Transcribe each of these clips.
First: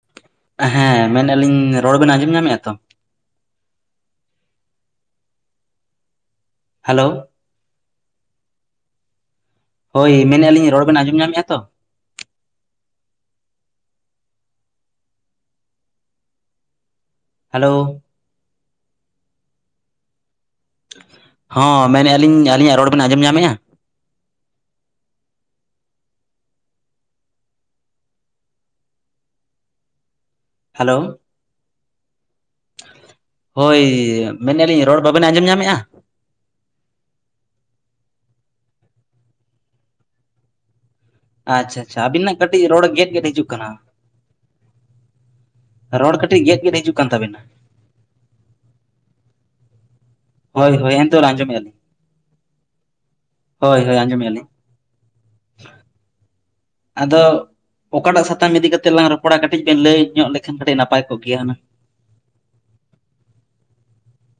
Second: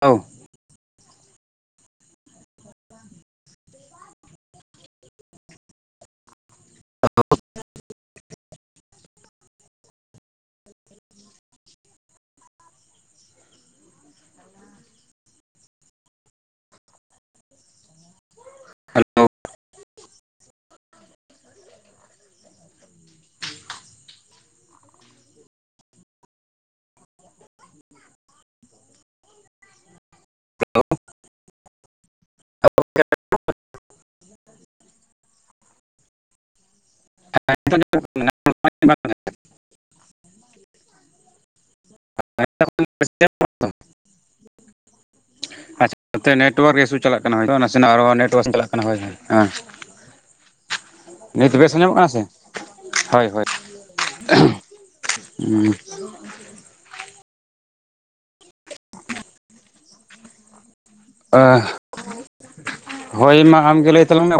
ᱦ [unintelligible] ᱦᱮᱸ ᱢᱮᱱ ᱮᱟᱞᱤᱧ ᱨᱚᱲ ᱵᱮᱱ ᱟᱸᱡᱚᱢ ᱧᱟᱢᱮᱫᱼᱟ ᱛᱚ ᱦᱮᱞᱳ ᱦᱳᱭ ᱢᱮᱱᱮᱫᱼᱟ ᱞᱤᱧ ᱨᱚᱲ ᱵᱮᱱ ᱟᱸᱡᱚᱢ ᱧᱟᱢᱮᱫᱼᱟ ᱛᱚ ᱦᱮᱞᱳ ᱟᱪᱪᱷᱟ ᱦᱚᱸ ᱢᱮᱱᱮᱜᱼᱟᱤᱧ ᱟᱹᱞᱤᱧᱟᱜ ᱨᱚᱲ ᱵᱮᱱ ᱟᱸᱡᱚᱢ ᱧᱟᱢᱮᱫᱼᱟ ᱦᱮᱞᱳ ᱦᱳᱭ ᱢᱮᱱᱮᱜᱼᱟᱞᱤᱧ ᱨᱚᱲ ᱵᱟᱵᱮᱱ ᱟᱸᱡᱚᱢ ᱧᱟᱢᱮᱫᱼᱟ [unintelligible] ᱟᱪᱪᱷᱟ ᱟᱪᱪᱷᱟ ᱟᱵᱤᱱᱟᱜ ᱠᱟᱹᱴᱤᱡ ᱨᱚᱲ ᱜᱮᱫ ᱜᱮᱫ ᱦᱤᱡᱩᱜ ᱠᱟᱱᱟ ᱨᱚᱲ ᱠᱟᱹᱴᱤᱡ ᱜᱮᱫ ᱜᱮᱫ ᱦᱤᱡᱩᱜ ᱠᱟᱱ ᱛᱟᱵᱤᱱᱟ ᱱᱟᱱᱟᱜ ᱟᱨᱦᱚᱸ ᱱᱮᱴᱣᱟᱨᱠ ᱪᱟᱞᱟᱜ ᱠᱟᱱᱟ ᱦᱳᱭ ᱦᱳᱭ ᱦᱮᱸ ᱦᱳᱭ ᱦᱳᱭ ᱮᱱᱛᱮ ᱱᱤᱛ ᱟᱸᱡᱚᱢᱮᱫᱼᱟ ᱞᱤᱧ ᱵᱮᱥ ᱟᱸᱡᱚᱢᱚᱜ ᱠᱟᱱᱟ ᱥᱮ ᱦᱳᱭ ᱦᱳᱭ ᱟᱸᱡᱚᱢᱮᱜ ᱟᱞᱤᱧ ᱟᱫᱚ ᱚᱠᱟᱴᱟᱜ ᱥᱟᱛᱟᱢ ᱤᱫᱤ ᱠᱟᱛᱮ ᱞᱟᱝ ᱨᱚᱯᱚᱲᱟ ᱠᱟᱹᱴᱤᱡ ᱵᱮᱱ ᱞᱟᱹᱭ ᱧᱚᱜ ᱞᱮᱠᱷᱟᱱ ᱠᱟᱹᱴᱤᱡ ᱱᱟᱯᱟᱭ ᱠᱚᱜ ᱜᱮᱭᱟ ᱦᱩᱱᱟᱹᱝ ᱮᱸᱻ᱾ ᱦᱳᱭ ᱢᱟ ᱟᱢᱜᱮ ᱞᱟᱹᱭ ᱛᱟᱞᱟᱝ ᱢᱮ?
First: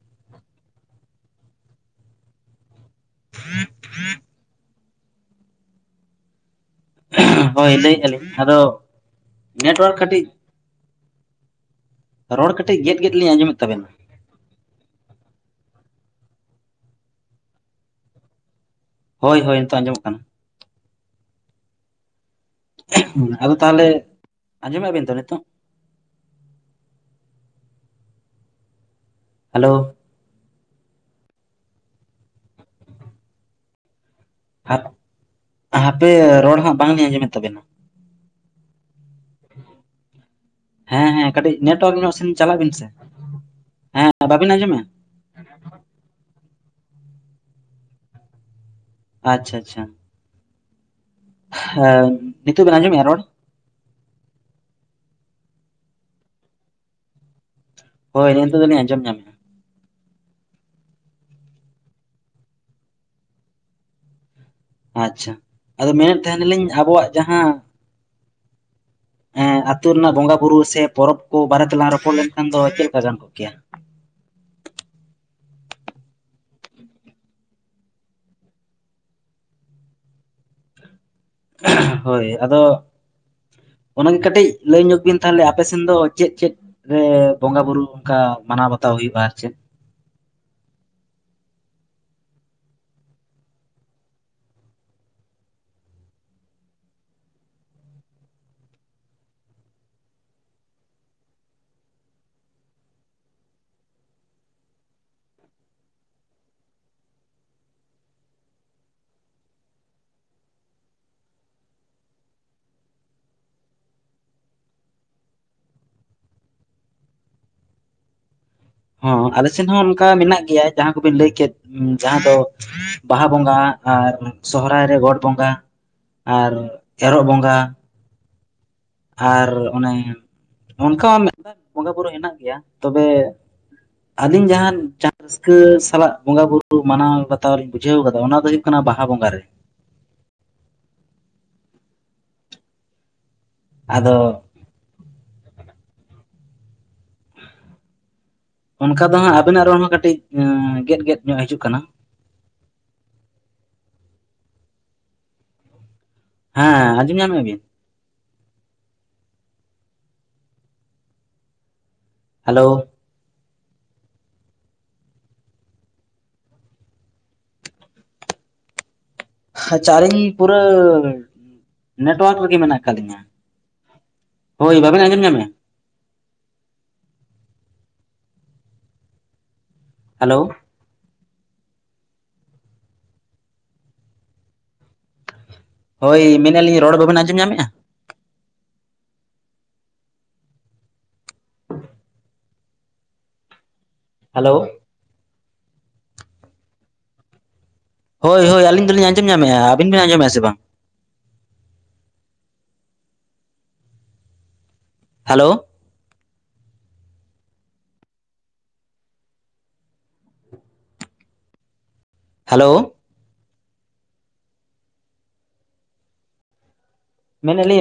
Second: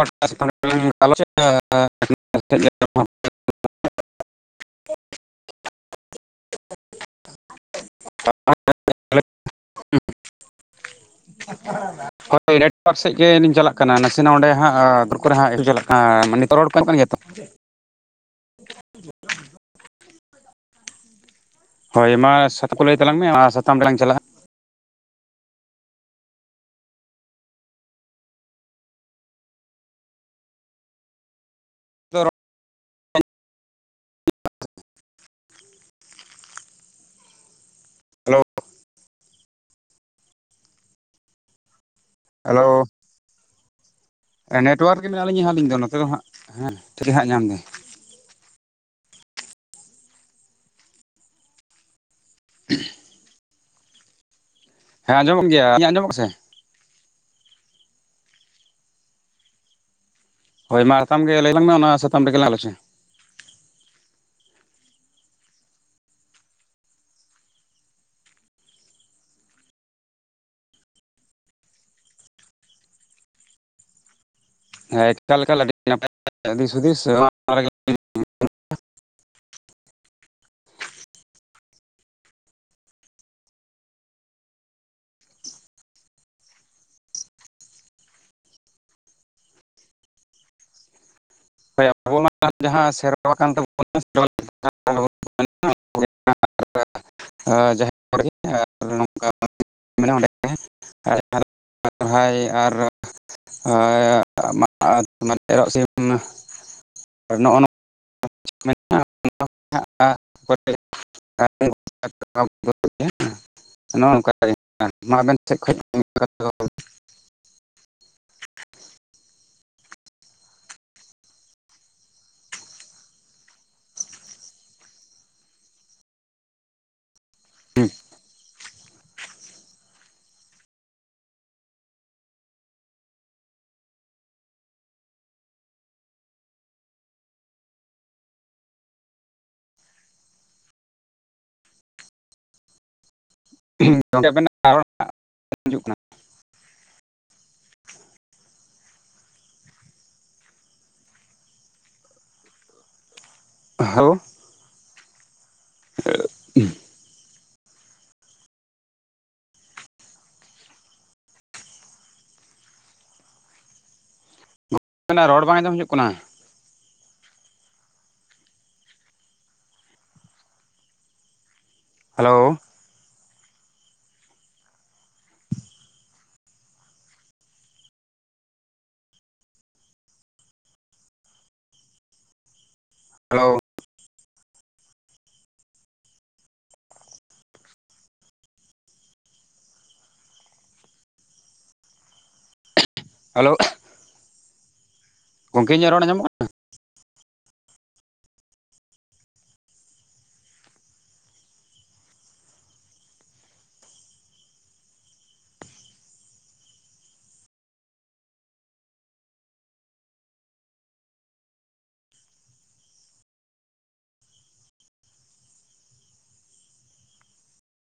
[unintelligible] ᱦᱮᱸ ᱦᱮᱸ [unintelligible] [inaudible] ᱦᱳᱭ ᱞᱟᱹᱭᱮᱫ ᱟᱞᱤᱧ, ᱟᱫᱚ ᱱᱮᱴᱣᱟᱨᱠ ᱠᱟᱴᱤᱡ ᱨᱚᱲ ᱦᱳᱭ ᱠᱟᱹᱴᱤᱡ ᱱᱮᱴᱚᱣᱟᱨᱠ ᱜᱮᱫ ᱥᱮᱫ ᱜᱮᱫ ᱞᱤᱧ ᱜᱮᱞᱤᱧ ᱟᱸᱡᱚᱢᱮᱫ ᱪᱟᱞᱟᱜ ᱛᱟᱵᱮᱱᱟ ᱠᱟᱱᱟ᱾ ᱥᱮ ᱱᱚᱸᱰᱮ ᱦᱟᱸᱜ ᱫᱩᱨᱠ ᱨᱮ ᱦᱟᱸᱜ ᱮᱠᱪ ᱢᱟᱱ ᱱᱤᱛᱚ ᱨᱚᱲ ᱠᱚ ᱠᱟᱱ ᱜᱮᱭᱟ ᱛᱚ [unintelligible] ᱦᱳᱭᱻ ᱦᱳᱭᱻ, ᱱᱤᱛᱳᱜ ᱟᱸᱡᱚᱢᱚᱜ ᱠᱟᱱᱟ᱾ ᱦᱳᱭ ᱢᱟ ᱠᱚ ᱞᱟᱹᱭ ᱛᱟᱞᱟᱝ ᱢᱮ ᱚᱱᱟ ᱟᱫᱚ ᱥᱟᱛᱟᱢ ᱛᱟᱦᱟᱞᱮ ᱨᱮᱞᱟᱝ ᱪᱟᱞᱟᱜᱼᱟ ᱟᱸᱡᱚᱢᱮᱫ ᱵᱤᱱ ᱛᱚ ᱱᱤᱛᱳᱜ? ᱦᱮᱞᱳᱻ᱾ ᱡ [unintelligible] [unintelligible] ᱟᱨ ᱦᱟᱯᱮ ᱨᱚᱲ ᱦᱟᱸᱜ ᱵᱟᱝᱞᱤᱧ ᱟᱸᱡᱚᱢᱮᱫ ᱛᱟᱵᱤᱱᱟ? ᱦᱮᱞᱳᱻ᱾ ᱦᱮᱸᱻ ᱦᱮᱸᱻ, ᱠᱟᱹᱴᱤᱡ ᱱᱮᱴᱚᱣᱟᱨᱠ ᱧᱚᱜ ᱥᱮᱱ ᱪᱟᱞᱟᱜ ᱦᱮᱞᱳ ᱵᱤᱱ ᱥᱮ ᱦᱮᱸ? ᱵᱟᱵᱤᱱ ᱟᱸᱡᱚᱢᱮᱫᱼᱟ ᱱᱮᱴᱣᱟᱨᱠ ᱜᱮ ᱢᱮᱱᱟᱜ ᱞᱤᱧᱟ ᱦᱟᱸᱜ ᱟᱞᱤᱧ ᱫᱚ ᱱᱚᱛᱮ ᱫᱚ ᱦᱟᱸᱜ ᱴᱷᱤᱠ ᱜᱮ ᱦᱟᱸᱜ ᱧᱟᱢ ᱫᱟᱭ᱾ ᱟᱪᱪᱷᱟᱻ ᱟᱪᱪᱷᱟᱻ᱾ ᱦᱮᱸ ᱱᱤᱛᱳᱜ ᱵᱤᱱ ᱟᱡᱚᱢᱮᱜᱼᱟ ᱨᱚᱲ? ᱦᱮᱸᱚᱢᱚᱜ ᱜᱮᱭᱟᱧ ᱟᱞᱤᱧᱟᱜ ᱟᱡᱚᱢᱚᱜ ᱠᱟᱱᱟ ᱥᱮ? ᱦᱳᱭ ᱦᱮᱜ ᱱᱤᱛᱳᱚ ᱫᱚᱞᱤᱧ ᱟᱸᱚᱢ ᱧᱟᱢᱮᱜᱼᱟ᱾ ᱦᱳᱭ ᱢᱟ ᱥᱟᱛᱟᱢ ᱜᱮ ᱞᱟᱹᱭ ᱟᱞᱟᱝ ᱢᱮ ᱚᱱᱟ ᱥᱟᱛᱟᱢ ᱨᱮᱜᱮ ᱞᱟᱝ ᱟᱞᱳᱪᱚᱱᱟ ᱟᱪᱪᱷᱟ ᱟᱫᱚ ᱢᱮᱱᱮᱫ ᱛᱟᱦᱮᱸᱱᱟᱞᱤᱧ ᱟᱵᱚᱣᱟᱜ ᱡᱟᱦᱟᱸ ᱮᱸ ᱟᱹᱛᱳ ᱨᱮᱱᱟᱜ ᱵᱚᱸᱜᱟ ᱵᱩᱨᱩ ᱥᱮ ᱯᱚᱨᱚᱵᱽ ᱠᱚ ᱵᱟᱨᱮ ᱛᱮᱞᱟᱝ ᱨᱚᱯᱚᱲ ᱞᱮᱱᱠᱷᱟᱱ ᱫᱚ ᱪᱮᱫ ᱞᱮᱠᱟ ᱜᱟᱱ ᱠᱚᱜ ᱠᱮᱭᱟ? ᱦᱮᱸ ᱮᱠᱟᱞᱮᱠᱟ ᱱᱟᱯᱟᱭ [unintelligible] ᱫᱤᱥ ᱦᱩᱫᱤᱥᱮ [unintelligible] ᱦᱳᱭᱻ ᱟᱫᱚ ᱚᱱᱟᱜᱮ ᱠᱟᱹᱴᱤᱡ ᱞᱟᱹᱭ ᱧᱚᱜ ᱵᱤᱱ ᱛᱟᱦᱚᱞᱮ ᱟᱯᱮ ᱥᱮᱱ ᱫᱚ ᱪᱮᱫ ᱪᱮᱫ? ᱨᱮ ᱵᱚᱸᱜᱟ ᱵᱩᱨᱩ ᱚᱱᱠᱟ ᱢᱟᱱᱟᱣ ᱵᱟᱛᱟᱣ ᱦᱩᱭᱩᱜᱼᱟ ᱟᱨ ᱪᱮᱫ? ᱦᱳ ᱟᱵᱚ ᱢᱟ ᱡᱟᱦᱟᱸ ᱥᱮᱨᱣᱟ ᱠᱟᱱ ᱛᱟᱵᱚᱱᱟ [unintelligible] ᱡᱟᱦᱮᱨᱜᱮ ᱟᱨ ᱱᱚᱝᱠᱟ ᱢᱮᱱᱟᱜᱼᱟ ᱚᱸᱰᱮ [unintelligible] [inaudible] [inaudible] ᱟᱨ ᱥᱚᱨᱦᱟᱭ ᱟᱨ ᱮᱨᱚᱜ ᱥᱤᱢ ᱱᱚᱜᱼᱚ ᱱᱚᱣᱟ [unintelligible] [unintelligible] ᱱᱚᱜᱼᱚ ᱱᱚᱝᱠᱟ ᱟᱵᱮᱱ ᱥᱮᱫ ᱠᱷᱚᱱ [unintelligible] ᱦᱚᱸ ᱟᱞᱮ ᱥᱮᱱ ᱦᱚᱸ ᱚᱱᱠᱟ ᱢᱮᱱᱟᱜ ᱜᱮᱭᱟ ᱡᱟᱦᱟᱸ ᱠᱚᱵᱤᱱ ᱞᱟᱹᱭ ᱠᱮᱫ ᱡᱟᱦᱟᱸ ᱫᱚ ᱵᱟᱦᱟ ᱵᱚᱸᱜᱟ ᱟᱨ ᱥᱚᱦᱚᱨᱟᱭ ᱨᱮ ᱜᱚᱴ ᱵᱚᱸᱜᱟ᱾ ᱟᱨ ᱮᱨᱚᱜ ᱵᱚᱸᱜᱟ᱾ [unintelligible] ᱟᱨ ᱚᱱᱮ ᱚᱱᱠᱟ ᱢᱮᱫ-ᱵᱟᱨ ᱵᱚᱸᱜᱟ ᱵᱩᱨᱩ ᱦᱮᱱᱟᱜ ᱜᱮᱭᱟ ᱛᱚᱵᱮ ᱟᱹᱞᱤᱧ ᱡᱟᱦᱟᱸ ᱡᱟᱦᱟᱸ ᱨᱟᱹᱥᱠᱟᱹ ᱥᱟᱞᱟᱜ ᱵᱚᱸᱜᱟ ᱵᱩᱨᱩ ᱢᱟᱱᱟᱣ ᱵᱟᱛᱟᱣ ᱞᱤᱧ ᱵᱩᱡᱷᱟᱹᱣ ᱠᱟᱫᱟ ᱚᱱᱟ ᱫᱚ ᱦᱩᱭᱩᱜ ᱠᱟᱱᱟ ᱵᱟᱦᱟ ᱵᱚᱸᱜᱟ ᱨᱮ᱾ ᱷᱩᱸ ᱟᱫᱚ ᱜᱚᱢᱠᱮ ᱟᱵᱤᱱᱟᱜ ᱨᱚᱲ ᱵᱟᱝ ᱟᱧᱡᱚᱢᱚᱜ ᱠᱟᱱᱟ᱾ ᱚᱱᱠᱟ ᱫᱚ ᱦᱟᱸᱜ ᱟᱵᱤᱱᱟᱜ ᱨᱚᱲ ᱦᱚᱸ ᱠᱟᱹᱴᱤᱡ ᱜᱮᱫᱼᱜᱮᱫ ᱧᱚᱜ ᱦᱤᱡᱩᱜ ᱠᱟᱱᱟ᱾ ᱟᱷᱳ [unintelligible] [unintelligible] ᱦᱮᱸ ᱟᱸᱡᱚᱢ ᱧᱟᱢᱮᱜ ᱟᱵᱤᱱ? ᱦᱮᱞᱳᱻ᱾ ᱟᱵᱤᱱᱟ ᱨᱚᱲ ᱵᱟᱝ ᱟᱸᱡᱚᱢ ᱦᱤᱡᱩᱜ ᱠᱟᱱᱟ? ᱟᱪᱪᱷᱟ ᱟᱞᱤᱧ ᱯᱩᱨᱟᱹ ᱦᱮᱞᱳ ᱱᱮᱴᱣᱟᱨᱠ ᱨᱮᱜᱮ ᱢᱮᱱᱟᱜ ᱠᱟᱜ ᱞᱤᱧᱟ ᱦᱳᱭ ᱵᱟᱵᱮᱱ ᱟᱸᱡᱚᱢ ᱧᱟᱢᱮᱜᱟ? ᱦᱮᱞᱳᱻ᱾ ᱦᱮᱞᱳ ᱦᱳᱭ, ᱢᱮᱱᱮᱫ ᱞᱤᱧ ᱨᱚᱲ ᱵᱟᱵᱮᱱ ᱟᱸᱡᱚᱢ ᱧᱟᱢᱮᱜᱼᱟ? ᱦᱮᱞᱳ ᱟᱷᱟ. ᱜ ᱦᱮᱞᱳ ᱜᱚᱝᱠᱮ ᱤᱧᱟᱜ ᱨᱚᱲ ᱟᱧᱚᱢᱚᱜ ᱠᱟᱱᱟ? ᱦᱳᱭ ᱦᱳᱭ ᱟᱞᱤᱧ ᱫᱚᱞᱤᱧ ᱟᱧᱢᱟᱢ ᱧᱟᱢᱮᱜᱼᱟ, ᱟᱵᱤᱱ ᱵᱤᱱ ᱟᱸᱡᱚᱢᱮᱜᱟ ᱥᱮ ᱵᱟᱝ? Hello hello ᱢᱮᱱᱫᱟᱞᱤᱼᱼ